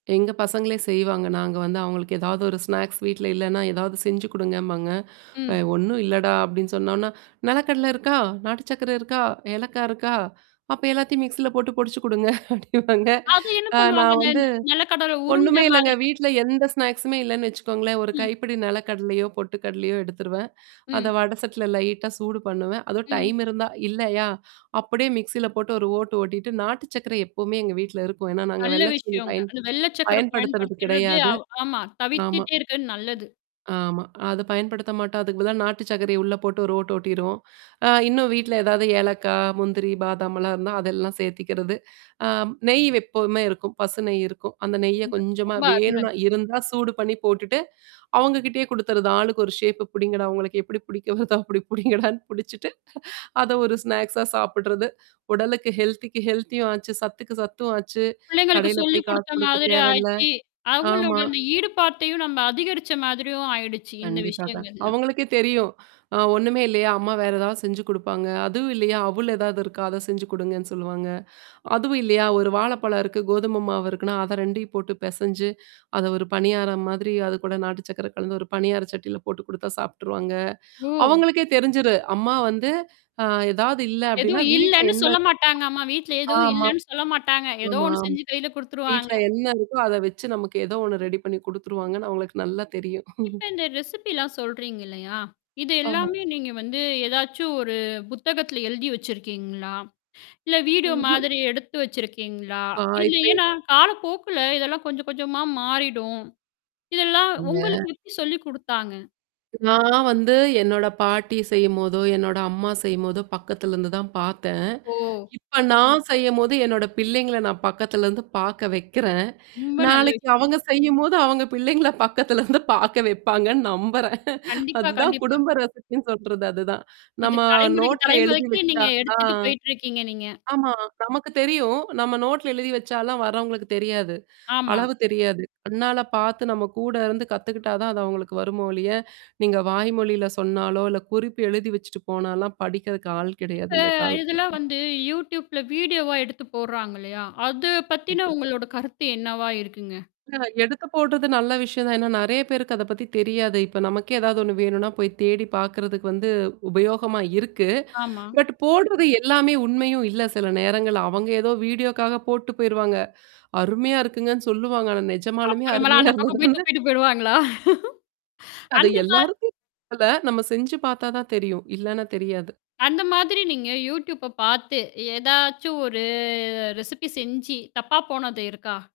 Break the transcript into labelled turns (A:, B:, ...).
A: எங்க பசங்களே செய்வாங்க. நாங்க வந்து அவங்களுக்கு ஏதாவது ஒரு ஸ்நாக்ஸ் வீட்ல இல்லன்னா ஏதாவது செஞ்சு குடுங்கம்பாங்க. அ
B: ம்.
A: ஒண்ணும் இல்லடா! அப்டின்னு சொன்னோனா, நெலக்கடல இருக்கா, நாட்டு சர்கரை இருக்கா? ஏலக்காய் இருக்கா? அப்ப எல்லாத்தையும் மிக்ஸியில போட்டு பொடிச்சு குடுங்க அப்டிவாங்க.
B: அது என்ன
A: அ
B: பண்ணுவாங்க?
A: நான்
B: அந்த
A: வந்து,
B: நெலக்கடவு உருண்ட
A: ஒண்ணுமே இல்லங்க
B: மாதிரி?
A: வீட்ல எந்த ஸ்நாக்ஸ்மே இல்லன்னு வச்சுக்கோங்களேன். ஒரு
B: ம்.
A: கைப்பிடி நெல கடலையோ, பொட்டு கடலையோ எடுத்துருவேன்.
B: ம்.
A: அத வடசட்டில லைட்டா சூடு பண்ணுவேன். அதவும்
B: ம்.
A: டைம் இருந்தா இல்லயா? அப்டியே மிக்ஸில போட்டு ஒரு ஓட்டு ஓட்டிட்டு நாட்டு சர்க்கரை எப்போமே எங்க வீட்ல இருக்கும். ஏன்னா நாங்க
B: நல்ல
A: வெள்ளைச்சீனி
B: விஷயங்க.
A: பயன்
B: அந்த வெள்ள சர்க்கர
A: பயன்படுத்துறது
B: பயன்படுத்துறது
A: கிடையாது.
B: அவ ஆமா
A: ஆமா.
B: தவித்துட்டே இருக்கது நல்லது.
A: ஆமா. அத பயன்படுத்த மாட்டோம், அதுக்கு பதிலா நாட்டு சர்க்கர உள்ள போட்டு ஒரு ஓட்டு ஓட்டிருவோம். அ இன்னும் வீட்ல ஏதாவது ஏலக்காய், முந்திரி, பாதாமலாம் இருந்தா அதெல்லாம் சேர்த்திக்கிறது. அ நெய் எப்பவுமே இருக்கும். பசு நெய் இருக்கும். அந்த நெய்ய
B: சூப்பர்,
A: கொஞ்சமா
B: ரொம்ப அருமைங்க.
A: வேணுனா இருந்தா சூடு பண்ணி போட்டுட்டு, அவங்க கிட்டயே குடுத்துறது. ஆளுக்கு ஒரு ஷேப்பு புடிங்கடா, உங்களுக்கு எப்டி பிடிக்க வருதா அப்டி புடிங்கடான்னு புடிச்சுட்டு, அத ஒரு ஸ்நாக்ஸா சாப்பிடறது. உடலுக்கு ஹெல்த்திக்கு ஹெல்த்தியும் ஆச்சு, சத்துக்கு சத்தும் ஆச்சு,
B: பிள்ளைங்களுக்கு
A: கடையில
B: சொல்லி
A: போய் காசு
B: குடுத்த
A: குடுக்க
B: மாதிரி
A: தேவையில்ல.
B: ஆயிச்சு. அவங்களோட
A: ஆமா.
B: அந்த ஈடுபாத்தையும் நம்ம அதிகரிச்ச மாதிரியும் ஆயிடுச்சு இந்த
A: கண்டிப்பாக.
B: விஷயங்கள்லா.
A: அவங்களுக்கே தெரியும். அ ஒண்ணுமே இல்லையா அம்மா வேற ஏதாவது செஞ்சு குடுப்பாங்க. அதுவும் இல்லையா, அவுள் ஏதாவது இருக்கா? அத செஞ்சு குடுங்கன்னு சொல்லுவாங்க. அதுவும் இல்லையா, ஒரு வாழைப்பழம் இருக்கு, கோதும மாவு இருக்குன்னா, அத 2 போட்டு பெசஞ்சு, அத ஒரு பனியாரம் மாதிரி அது கூட நாட்டு சர்கக்கர கலந்து ஒரு பனியார சட்டியில போட்டு குடுத்தா சாபிட்டுருவாங்க.
B: ஓ!
A: அவங்களுக்கே தெரிஞ்சரு. அம்மா வந்து அ ஏதாவது இல்ல அப்டின்னா
B: எதுவும்
A: வீட்ல
B: இல்லன்னு
A: என்ன
B: சொல்ல மாட்டாங்கம்மா. வீட்ல எதுவும்
A: ஆமா.
B: இல்லன்னு சொல்ல மாட்டாங்க. ஏதோ
A: ஆமா,
B: ஒண்ணு
A: ஆம்.
B: செஞ்சு கையில
A: வீட்ல
B: குடுத்துருவாங்க.
A: என்ன இருக்கோ அத வச்சு நமக்கு ஏதோ ஒண்ணு ரெடி பண்ணி குடுத்துருவாங்கன்னு அவங்களுக்கு நல்லா தெரியும்.
B: இப்ப இந்த ரெசிபிலாம் சொல்றீங்க இல்லையா? இது
A: ஆமா.
B: எல்லாமே நீங்க வந்து ஏதாச்சும் ஒரு புத்தகத்தில எழுதி வச்சிருக்கீங்களா? இல்ல வீடியோ
A: ம்ஹ்ம்.
B: மாதிரி எடுத்து வச்சிருக்கீங்களா?
A: ஆ
B: இல்ல
A: இப்ப
B: ஏன்னா காலப்போக்குல இதெல்லாம் கொஞ்சம் கொஞ்சமா மாறிடும். இதெல்லாம்
A: இந்த
B: உங்களுக்கு எப்டி சொல்லி குடுத்தாங்க?
A: நான் வந்து என்னோட பாட்டி செய்யும்போதோ, என்னோட அம்மா செய்யும்போதோ பக்கத்தலருந்து தான் பார்த்தேன்.
B: ஓ!
A: இப்ப நான் செய்யும்போது என்னோட பிள்ளைங்கள நான் பக்கத்துலருந்து பார்க்க வைக்கிறேன்.
B: ரொம்ப நல்ல
A: நாளைக்கு
B: விஷயம்.
A: அவங்க செய்யும்போது அவங்க பிள்ளைங்கள பக்கத்தலருந்து பார்க்க வைப்பாங்கன்னு நம்புறேன்.
B: கண்டிப்பா,
A: அதுதான்
B: கண்டிப்பா.
A: குடும்ப ரெசிபின்னு சொல்றது அதுதான்.
B: இது
A: நம்ம
B: தலைமுறைக்கு,
A: நோட்ல எழுதி
B: தலைமுறைக்கு
A: வச்சா
B: நீங்க எடுத்துட்டு
A: தான்.
B: போயிட்டுருக்கீங்க நீங்க.
A: ஆமா. நமக்கு தெரியும். நம்ம நோட்ல எழுதி வச்சாலாம் வர்றவங்களுக்கு தெரியாது.
B: ஆமா.
A: அளவு தெரியாது. கண்ணால பார்த்து நம்ம கூட இருந்து கத்துக்கிட்டா தான் அது அவங்களுக்கு வருமோல்லிய. நீங்க வாய்மொழியில சொன்னாலோ, இல்ல குறிப்பு எழுதி வச்சுட்டு போனாலாம் படிக்கிறதுக்கு ஆள் கிடையாது
B: இப்ப
A: இந்த காலத்துல.
B: இதெல்லாம்
A: ம்.
B: வந்து Youtube -ல வீடியோவா எடுத்து போடுறாங்க இல்லையா? அத பத்தின
A: கண்டிப்பா.
B: உங்களோட கருத்து என்னவா இருக்குங்க?
A: ஆ எடுத்து போட்டது நல்ல விஷயம் தான். ஏன்னா நெறைய பேருக்கு அத பத்தி தெரியாது. இப்ப நமக்கே ஏதாவது ஒண்ணு வேணுனா போய் தேடி பார்கறதுக்கு வந்து உபயோகமா இருக்கு.
B: ஆமா.
A: பட் போடுறது எல்லாமே உண்மையும் இல்ல சில நேரங்கள் அவங்க ஏதோ வீடியோக்காக போட்டு போயிருவாங்க. அருமையா இருக்குங்கன்னு சொல்லுவாங்க. ஆனா நெஜமாலுமே
B: அப்புறமேலா
A: அருமையா
B: அந்த
A: இருந்தா
B: பக்கம் போய்
A: தானே
B: தூப்பிட்டு போயிருவாங்களா?
A: அது
B: அந்த மாரி
A: எல்லாருக்கும் [unintelligible] நம்ம செஞ்சு பார்த்தா தான் தெரியும். இல்லன்னா தெரியாது.
B: அந்த மாதிரி நீங்க Youtube பார்த்து ஏதாச்சும் ஒரு ரெசிபி செஞ்சு தப்பா போனது இருக்கா?